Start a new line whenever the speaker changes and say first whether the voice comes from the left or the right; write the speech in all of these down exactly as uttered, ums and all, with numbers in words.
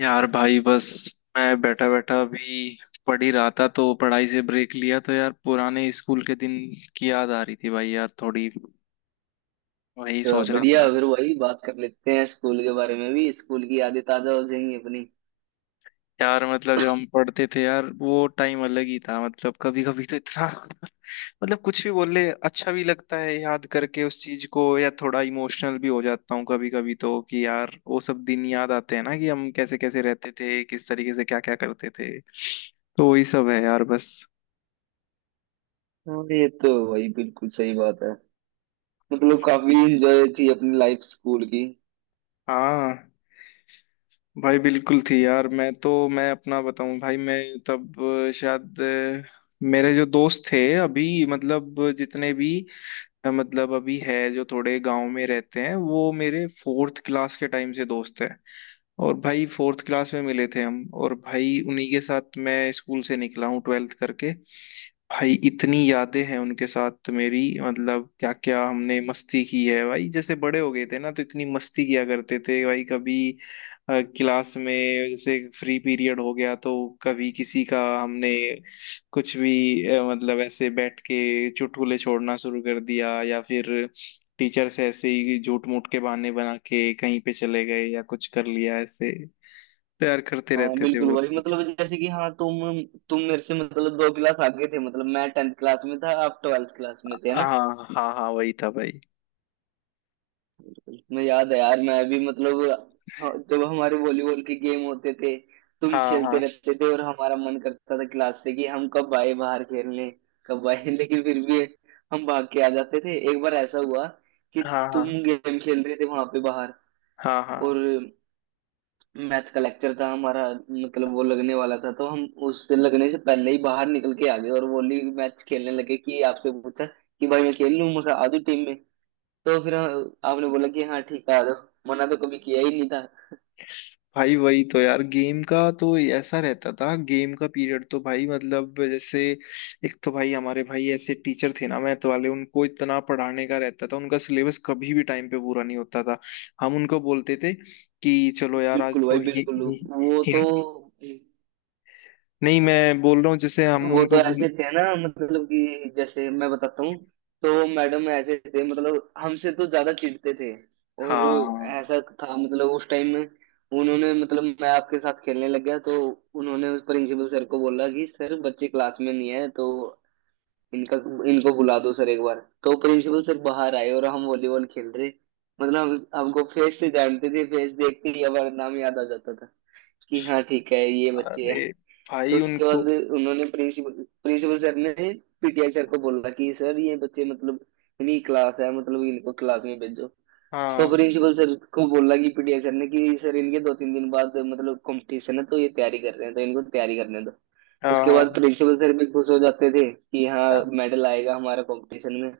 left: यार भाई बस। मैं बैठा बैठा अभी पढ़ ही रहा था तो पढ़ाई से ब्रेक लिया। तो यार पुराने स्कूल के दिन की याद आ रही थी भाई, यार थोड़ी वही
right: अच्छा,
left: सोच रहा
right: बढ़िया।
left: था।
right: फिर वही बात कर लेते हैं, स्कूल के बारे में भी। स्कूल की यादें ताजा हो जाएंगी अपनी।
left: यार मतलब जब हम पढ़ते थे यार, वो टाइम अलग ही था। मतलब कभी कभी तो इतना मतलब कुछ भी बोल ले, अच्छा भी लगता है याद करके उस चीज को, या थोड़ा इमोशनल भी हो जाता हूँ कभी कभी तो। कि यार वो सब दिन याद आते हैं ना, कि हम कैसे कैसे रहते थे, किस तरीके से क्या क्या करते थे। तो वही सब है यार बस।
right: हाँ, ये तो वही, बिल्कुल सही बात है। मतलब काफी इंजॉय थी अपनी लाइफ स्कूल की।
left: हाँ भाई बिल्कुल थी यार, मैं तो मैं अपना बताऊं भाई। मैं तब अ, शायद अ, मेरे जो दोस्त थे अभी, मतलब जितने भी अ, मतलब अभी है जो थोड़े गांव में रहते हैं, वो मेरे फोर्थ क्लास के टाइम से दोस्त हैं। और भाई फोर्थ क्लास में मिले थे हम, और भाई उन्हीं के साथ मैं स्कूल से निकला हूँ ट्वेल्थ करके। भाई इतनी यादें हैं उनके साथ मेरी, मतलब क्या क्या हमने मस्ती की है भाई। जैसे बड़े हो गए थे ना तो इतनी मस्ती किया करते थे भाई। कभी अ, क्लास में जैसे फ्री पीरियड हो गया, तो कभी किसी का हमने कुछ भी अ, मतलब ऐसे बैठ के चुटकुले छोड़ना शुरू कर दिया, या फिर टीचर से ऐसे ही झूठ मूठ के बहाने बना के कहीं पे चले गए या कुछ कर लिया ऐसे। तैयार करते
right: हाँ,
left: रहते थे
right: बिल्कुल
left: बहुत
right: वही।
left: कुछ।
right: मतलब जैसे कि हाँ, तुम तुम मेरे से मतलब दो क्लास आगे थे। मतलब मैं टेंथ क्लास में था, आप ट्वेल्थ क्लास में थे, है ना।
left: हाँ हाँ हाँ, वही था भाई।
right: मैं, याद है यार, मैं अभी मतलब हाँ, जब हमारे वॉलीबॉल के गेम होते थे, तुम
left: हाँ
right: खेलते
left: हाँ
right: रहते थे और हमारा मन करता था क्लास से कि हम कब आए बाहर खेलने, कब आए। लेकिन फिर भी हम भाग के आ जाते थे। एक बार ऐसा हुआ कि
left: हाँ।
right: तुम
left: हाँ
right: गेम खेल रहे थे वहां पे बाहर,
left: हाँ हाँ।
right: और मैथ का लेक्चर था हमारा। मतलब वो लगने वाला था तो हम उसके लगने से पहले ही बाहर निकल के आ गए और वॉली मैच खेलने लगे। कि आपसे पूछा कि भाई मैं खेल लूँ, मुझे आधी टीम में। तो फिर हम- आपने बोला कि हाँ ठीक है आ जाओ, मना तो कभी किया ही नहीं था।
left: भाई वही तो यार, गेम का तो ऐसा रहता था। गेम का पीरियड तो भाई मतलब, जैसे एक तो भाई हमारे भाई ऐसे टीचर थे ना मैथ वाले, उनको इतना पढ़ाने का रहता था, उनका सिलेबस कभी भी टाइम पे पूरा नहीं होता था। हम उनको बोलते थे कि चलो यार
right: बिल्कुल
left: आज तो
right: भाई,
left: हि,
right: बिल्कुल।
left: हि,
right: वो तो
left: हि, नहीं, मैं बोल रहा हूँ जैसे हम
right: वो तो
left: उनको बोल।
right: ऐसे थे ना। मतलब कि जैसे मैं बताता हूँ, तो मैडम ऐसे थे, मतलब हमसे तो ज्यादा चिढ़ते थे। और
left: हाँ,
right: ऐसा था मतलब उस टाइम में। उन्होंने, मतलब मैं आपके साथ खेलने लग गया तो उन्होंने उस प्रिंसिपल सर को बोला कि सर बच्चे क्लास में नहीं है, तो इनका, इनको बुला दो सर एक बार। तो प्रिंसिपल सर बाहर आए और हम वॉलीबॉल खेल रहे। मतलब हम, हमको फेस से जानते थे, फेस देखते ही हमारा नाम याद आ जाता था कि हाँ ठीक है, ये बच्चे हैं।
left: अरे
right: तो
left: भाई
right: उसके बाद
left: उनको।
right: उन्होंने प्रिंसिपल प्रिंसिपल सर ने पीटीआई सर को बोला कि सर ये बच्चे, मतलब इनकी क्लास है, मतलब इनको क्लास में भेजो। तो
left: हाँ
right: प्रिंसिपल सर को बोला कि पीटीआई सर ने, कि सर इनके दो तीन दिन बाद मतलब कंपटीशन है, तो ये तैयारी कर रहे हैं, तो इनको तैयारी करने दो।
left: हाँ
right: उसके बाद
left: हाँ
right: प्रिंसिपल सर भी खुश हो जाते थे कि हाँ, मेडल आएगा हमारा कंपटीशन में।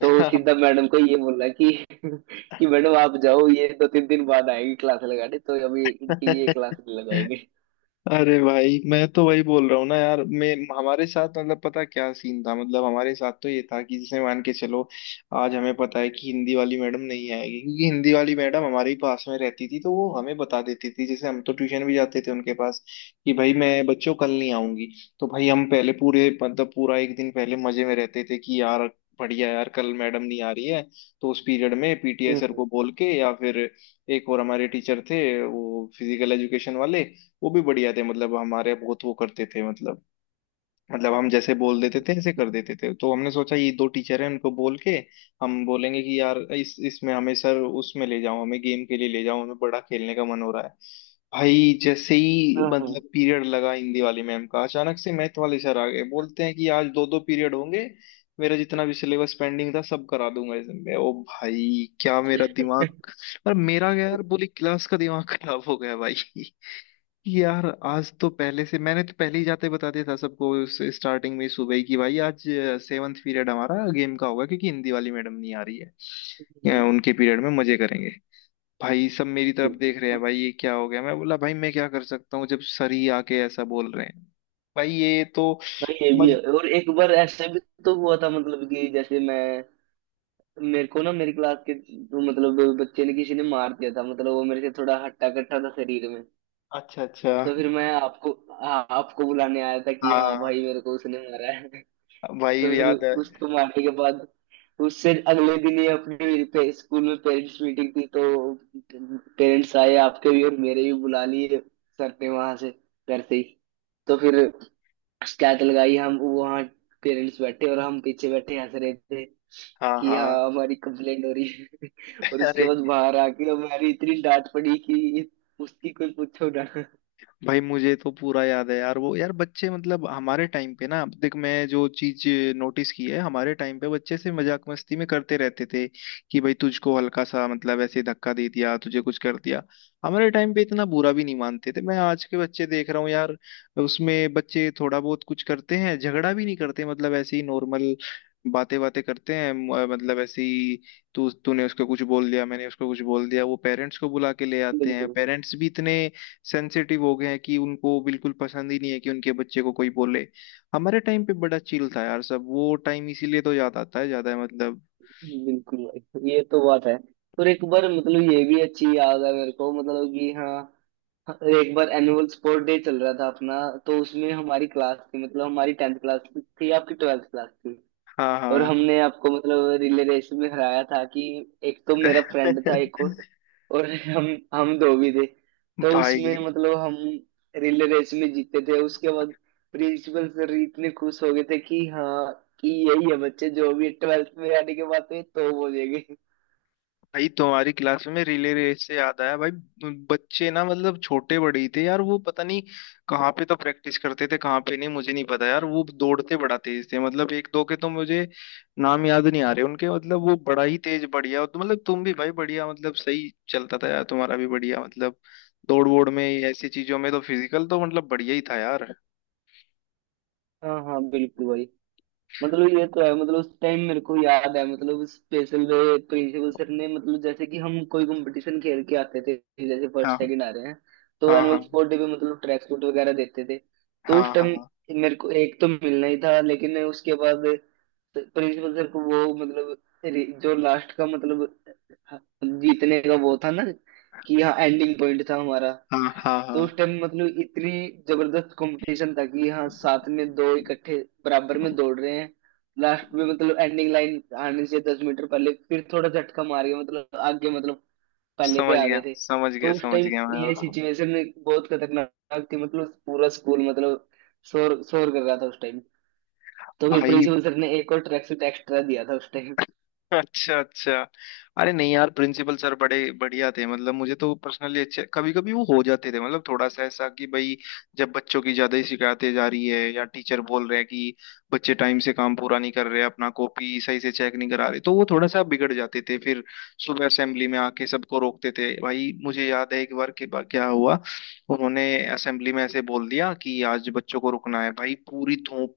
right: तो
left: हाँ।
right: सीधा मैडम को ये बोला कि कि मैडम आप जाओ, ये दो तीन दिन बाद आएगी क्लास लगाने, तो अभी इनकी ये क्लास लगाएंगे।
left: अरे भाई मैं तो वही बोल रहा हूँ ना यार। मैं हमारे साथ मतलब, पता क्या सीन था। मतलब हमारे साथ तो ये था कि जैसे मान के चलो, आज हमें पता है कि हिंदी वाली मैडम नहीं आएगी, क्योंकि हिंदी वाली मैडम हमारे ही पास में रहती थी तो वो हमें बता देती थी, जैसे हम तो ट्यूशन भी जाते थे उनके पास, कि भाई मैं बच्चों कल नहीं आऊंगी। तो भाई हम पहले पूरे मतलब पूरा एक दिन पहले मजे में रहते थे कि यार बढ़िया यार, कल मैडम नहीं आ रही है। तो उस पीरियड में पी टी आई सर
right: हम्म,
left: को बोल के, या फिर एक और हमारे टीचर थे वो फिजिकल एजुकेशन वाले, वो भी बढ़िया थे। मतलब हमारे बहुत वो करते थे, मतलब मतलब हम जैसे बोल देते थे ऐसे कर देते थे। तो हमने सोचा ये दो टीचर हैं, उनको बोल के हम बोलेंगे कि यार इस इसमें हमें सर, उसमें ले जाओ, हमें गेम के लिए ले जाओ, हमें बड़ा खेलने का मन हो रहा है। भाई जैसे ही
right: हम्म, हम्म,
left: मतलब पीरियड लगा हिंदी वाली मैम का, अचानक से मैथ वाले सर आ गए, बोलते हैं कि आज दो दो पीरियड होंगे, मेरा जितना भी सिलेबस पेंडिंग था सब करा दूंगा इसमें। ओ भाई क्या मेरा दिमाग, और मेरा क्या, यार पूरी क्लास का दिमाग खराब हो गया भाई। यार आज तो पहले से, मैंने तो पहले ही जाते बता दिया था सबको उस स्टार्टिंग में सुबह ही कि भाई आज सेवन्थ पीरियड हमारा गेम का होगा क्योंकि हिंदी वाली मैडम नहीं आ रही है, अ, उनके पीरियड में मजे करेंगे। भाई सब मेरी
right: हम्म।
left: तरफ देख रहे हैं, भाई ये क्या हो गया। मैं बोला भाई मैं क्या कर सकता हूँ जब सर ही आके ऐसा बोल रहे हैं। भाई ये तो
right: हाँ, ये भी है।
left: मज...
right: और एक बार ऐसा भी तो हुआ था। मतलब कि जैसे मैं, मेरे को ना मेरी क्लास के, तो मतलब बच्चे ने, किसी ने मार दिया था, मतलब वो मेरे से थोड़ा हट्टा कट्टा था शरीर में।
left: अच्छा अच्छा।
right: तो फिर मैं आपको, हाँ आपको बुलाने आया था कि हाँ
left: हाँ
right: भाई, मेरे को उसने मारा है।
left: भाई
right: तो फिर
left: याद है।
right: उसको मारने के बाद, उससे अगले दिन ही अपने पे, स्कूल में पेरेंट्स मीटिंग थी। तो पेरेंट्स आए, आपके भी और मेरे भी बुला लिए सर ने, वहां से, घर से ही। तो फिर शिकायत लगाई हम वहाँ, पेरेंट्स बैठे और हम पीछे बैठे हंस रहे थे
left: हाँ
right: कि
left: हाँ।
right: हाँ, हमारी कंप्लेंट हो रही है। और उसके
left: अरे
right: बाद बाहर आके हमारी इतनी डांट पड़ी कि उसकी कोई पूछो ना।
left: भाई मुझे तो पूरा याद है यार वो। यार बच्चे मतलब हमारे टाइम पे ना, देख मैं जो चीज नोटिस की है हमारे टाइम पे, बच्चे से मजाक मस्ती में करते रहते थे कि भाई तुझको हल्का सा मतलब ऐसे धक्का दे दिया, तुझे कुछ कर दिया, हमारे टाइम पे इतना बुरा भी नहीं मानते थे। मैं आज के बच्चे देख रहा हूँ यार, उसमें बच्चे थोड़ा बहुत कुछ करते हैं, झगड़ा भी नहीं करते, मतलब ऐसे ही नॉर्मल बातें बातें करते हैं, म- मतलब ऐसे ही, तू तूने उसको कुछ बोल दिया, मैंने उसको कुछ बोल दिया, वो पेरेंट्स को बुला के ले आते हैं।
right: बिल्कुल,
left: पेरेंट्स भी इतने सेंसिटिव हो गए हैं कि उनको बिल्कुल पसंद ही नहीं है कि उनके बच्चे को कोई बोले। हमारे टाइम पे बड़ा चिल था यार सब, वो टाइम इसीलिए तो याद आता है ज्यादा मतलब।
right: बिल्कुल भाई ये तो बात है। और एक बार, मतलब ये भी अच्छी याद है मेरे को, मतलब कि हाँ, एक बार एनुअल स्पोर्ट डे चल रहा था अपना, तो उसमें हमारी क्लास थी मतलब, हमारी टेंथ क्लास थी, आपकी ट्वेल्थ क्लास थी।
left: हाँ
right: और
left: हाँ।
right: हमने आपको मतलब रिले रेस में हराया था। कि एक तो मेरा फ्रेंड था एक और और हम हम दो भी थे, तो
left: भाई,
right: उसमें मतलब हम रिले रेस में जीते थे। उसके बाद प्रिंसिपल सर इतने खुश हो गए थे कि हाँ, कि यही है बच्चे जो भी ट्वेल्थ में आने के बाद, तो ये तो बोलेंगे।
left: भाई तुम्हारी क्लास में रिले रेस से याद आया भाई। बच्चे ना मतलब छोटे बड़े ही थे यार, वो पता नहीं कहाँ पे तो प्रैक्टिस करते थे कहाँ पे नहीं, मुझे नहीं पता यार। वो दौड़ते बड़ा तेज थे, मतलब एक दो के तो मुझे नाम याद नहीं आ रहे उनके। मतलब वो बड़ा ही तेज बढ़िया, तो मतलब तुम भी भाई बढ़िया, मतलब सही चलता था यार तुम्हारा भी बढ़िया मतलब, दौड़ वोड़ में, ऐसी चीजों में तो फिजिकल तो मतलब बढ़िया ही था यार।
right: हाँ हाँ, बिल्कुल भाई। मतलब ये तो है, मतलब उस टाइम मेरे को याद है मतलब, स्पेशल वे प्रिंसिपल सर ने मतलब जैसे कि हम कोई कंपटीशन खेल के आते थे, जैसे फर्स्ट
left: हाँ
right: सेकंड आ रहे हैं, तो
left: हाँ
right: एनुअल
left: हाँ
right: स्पोर्ट डे पे मतलब ट्रैक सूट वगैरह देते थे। तो उस
left: हाँ,
right: टाइम
left: हाँ
right: मेरे को एक तो मिलना ही था, लेकिन उसके बाद प्रिंसिपल सर को वो मतलब रि- जो लास्ट का मतलब, हाँ, जीतने का वो था ना, कि हाँ एंडिंग पॉइंट था हमारा।
left: हाँ हाँ हाँ।
right: तो उस टाइम मतलब इतनी जबरदस्त कंपटीशन था कि हाँ, साथ में दो इकट्ठे, बराबर में दौड़ रहे हैं। लास्ट में मतलब एंडिंग लाइन आने से दस मीटर पहले, फिर थोड़ा झटका मार के मतलब आगे मतलब, पहले पे
left: समझ
right: आ
left: गया
right: गए थे।
left: समझ गया
right: तो उस
left: समझ
right: टाइम
left: गया मैं।
right: ये सिचुएशन बहुत खतरनाक थी, मतलब पूरा स्कूल मतलब शोर शोर कर रहा था उस टाइम। तो फिर
left: भाई
right: प्रिंसिपल सर ने एक और ट्रैक सूट एक्स्ट्रा दिया था उस टाइम।
left: अच्छा अच्छा। अरे नहीं यार प्रिंसिपल सर बड़े बढ़िया थे, मतलब मुझे तो पर्सनली अच्छे। कभी कभी वो हो जाते थे मतलब थोड़ा सा ऐसा कि भाई, जब बच्चों की ज्यादा ही शिकायतें जा रही है या टीचर बोल रहे हैं कि बच्चे टाइम से काम पूरा नहीं कर रहे, अपना कॉपी सही से चेक नहीं करा रहे, तो वो थोड़ा सा बिगड़ जाते थे। फिर सुबह असेंबली में आके सबको रोकते थे। भाई मुझे याद है एक बार के बा- क्या हुआ, उन्होंने असेंबली में ऐसे बोल दिया कि आज बच्चों को रुकना है। भाई पूरी धूप,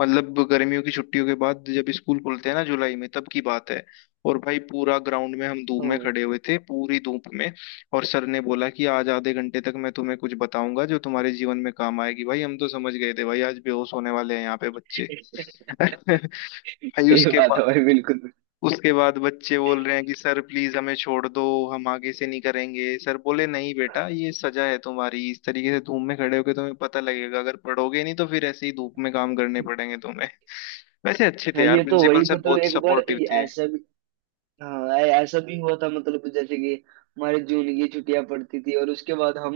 left: मतलब गर्मियों की छुट्टियों के बाद जब स्कूल खुलते हैं ना जुलाई में, तब की बात है। और भाई पूरा ग्राउंड में हम धूप
right: ओ।
left: में खड़े हुए थे, पूरी धूप में। और सर ने बोला कि आज आधे घंटे तक मैं तुम्हें कुछ बताऊंगा जो तुम्हारे जीवन में काम आएगी। भाई हम तो समझ गए थे भाई आज बेहोश होने वाले हैं यहाँ पे बच्चे। भाई,
right: भाई सही
left: उसके
right: बात है
left: बाद,
right: भाई, बिल्कुल।
left: उसके बाद बच्चे बोल रहे हैं कि सर प्लीज हमें छोड़ दो, हम आगे से नहीं करेंगे। सर बोले नहीं बेटा ये सजा है तुम्हारी, इस तरीके से धूप में खड़े होके तुम्हें पता लगेगा, अगर पढ़ोगे नहीं तो फिर ऐसे ही धूप में काम करने पड़ेंगे तुम्हें। वैसे अच्छे थे
right: हाँ
left: यार
right: ये तो
left: प्रिंसिपल
right: वही,
left: सर,
right: मतलब
left: बहुत
right: एक बार
left: सपोर्टिव
right: ये
left: थे।
right: ऐसा भी, हाँ ऐ- ऐसा भी हुआ था। मतलब जैसे कि हमारे जून की छुट्टियां पड़ती थी, और उसके बाद हम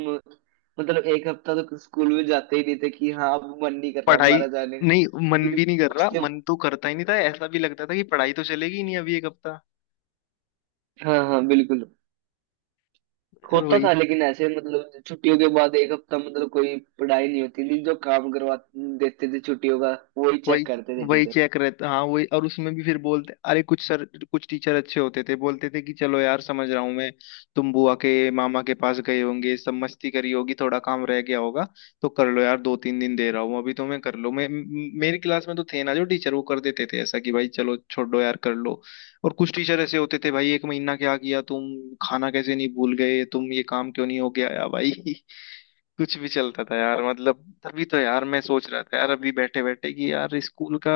right: मतलब एक हफ्ता तो स्कूल में जाते ही नहीं थे कि हाँ, अब मन नहीं कर रहा
left: पढ़ाई
right: हमारा जाने का।
left: नहीं, मन
right: लेकिन
left: भी नहीं कर रहा,
right: उसके,
left: मन तो करता ही नहीं था। ऐसा भी लगता था कि पढ़ाई तो चलेगी ही नहीं अभी एक हफ्ता।
right: हाँ हाँ बिल्कुल,
left: यार
right: होता
left: वही,
right: था। लेकिन ऐसे मतलब छुट्टियों के बाद एक हफ्ता मतलब कोई पढ़ाई नहीं होती थी, जो काम करवा देते थे छुट्टियों का, वही
left: वही
right: चेक करते थे।
left: वही चेक रहता। हाँ वही, और उसमें भी फिर बोलते अरे कुछ सर, कुछ टीचर अच्छे होते थे बोलते थे कि चलो यार समझ रहा हूँ मैं, तुम बुआ के मामा के पास गए होंगे, सब मस्ती करी होगी, थोड़ा काम रह गया होगा, तो कर लो यार, दो तीन दिन दे रहा हूँ अभी तुम्हें, कर लो। मैं म- मेरी क्लास में तो थे ना जो टीचर, वो कर देते थे ऐसा कि भाई चलो छोड़ो यार कर लो। और कुछ टीचर ऐसे होते थे भाई, एक महीना क्या किया तुम, खाना कैसे नहीं भूल गए तुम, ये काम क्यों नहीं हो गया, या भाई कुछ भी चलता था यार। मतलब तभी तो यार मैं सोच रहा था यार अभी बैठे बैठे कि यार स्कूल का,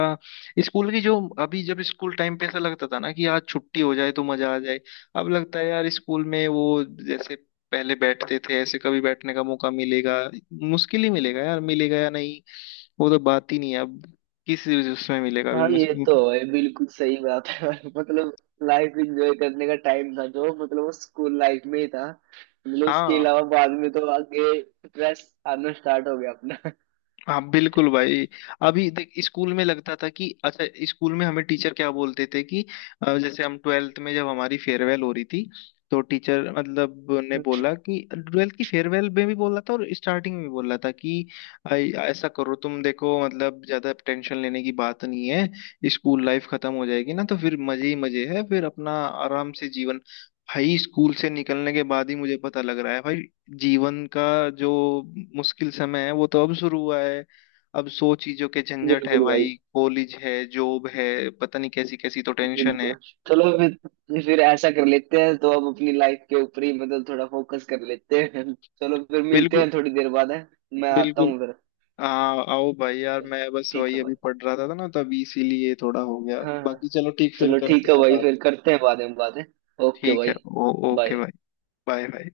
left: स्कूल की जो, अभी जब स्कूल टाइम पे ऐसा लगता था ना कि आज छुट्टी हो जाए तो मजा आ जाए, अब लगता है यार स्कूल में वो जैसे पहले बैठते थे, ऐसे कभी बैठने का मौका मिलेगा? मुश्किल ही मिलेगा यार, मिलेगा या नहीं। वो तो बात ही नहीं है अब, किस उसमें मिलेगा अभी
right: हाँ, ये
left: मुझे।
right: तो है, बिल्कुल सही बात है। मतलब लाइफ एंजॉय करने का टाइम था जो, मतलब वो स्कूल लाइफ में ही था। मतलब उसके
left: हाँ
right: अलावा बाद में तो आगे स्ट्रेस आना स्टार्ट हो गया अपना।
left: हाँ बिल्कुल भाई। अभी देख स्कूल में लगता था कि अच्छा, स्कूल में हमें टीचर क्या बोलते थे कि अ, जैसे हम ट्वेल्थ में जब हमारी फेयरवेल हो रही थी तो टीचर मतलब ने बोला कि ट्वेल्थ की फेयरवेल में भी बोला था, और स्टार्टिंग में भी बोला था कि अ, ऐसा करो तुम देखो मतलब, ज्यादा टेंशन लेने की बात नहीं है, स्कूल लाइफ खत्म हो जाएगी ना तो फिर मजे ही मजे है, फिर अपना आराम से जीवन। भाई स्कूल से निकलने के बाद ही मुझे पता लग रहा है भाई, जीवन का जो मुश्किल समय है वो तो अब शुरू हुआ है। अब सौ चीजों के झंझट है
right: बिल्कुल भाई,
left: भाई, कॉलेज है, जॉब है, पता नहीं कैसी कैसी तो टेंशन है।
right: बिल्कुल। चलो फिर फिर ऐसा कर लेते हैं तो अब अपनी लाइफ के ऊपर ही मतलब थोड़ा फोकस कर लेते हैं। चलो फिर मिलते
left: बिल्कुल,
right: हैं थोड़ी देर बाद है। मैं आता
left: बिल्कुल।
right: हूँ फिर।
left: हाँ आओ भाई, यार
right: चलो,
left: मैं बस
right: ठीक
left: वही
right: है
left: अभी
right: भाई।
left: पढ़ रहा था ना, तभी इसीलिए थोड़ा हो गया।
right: हाँ
left: बाकी
right: हाँ।
left: चलो ठीक, फिर
right: चलो ठीक
left: करते
right: है
left: हैं
right: भाई,
left: बात।
right: फिर करते हैं बाद में बातें। ओके
left: ठीक है,
right: भाई,
left: ओ, ओके
right: बाय।
left: भाई। Bye bye.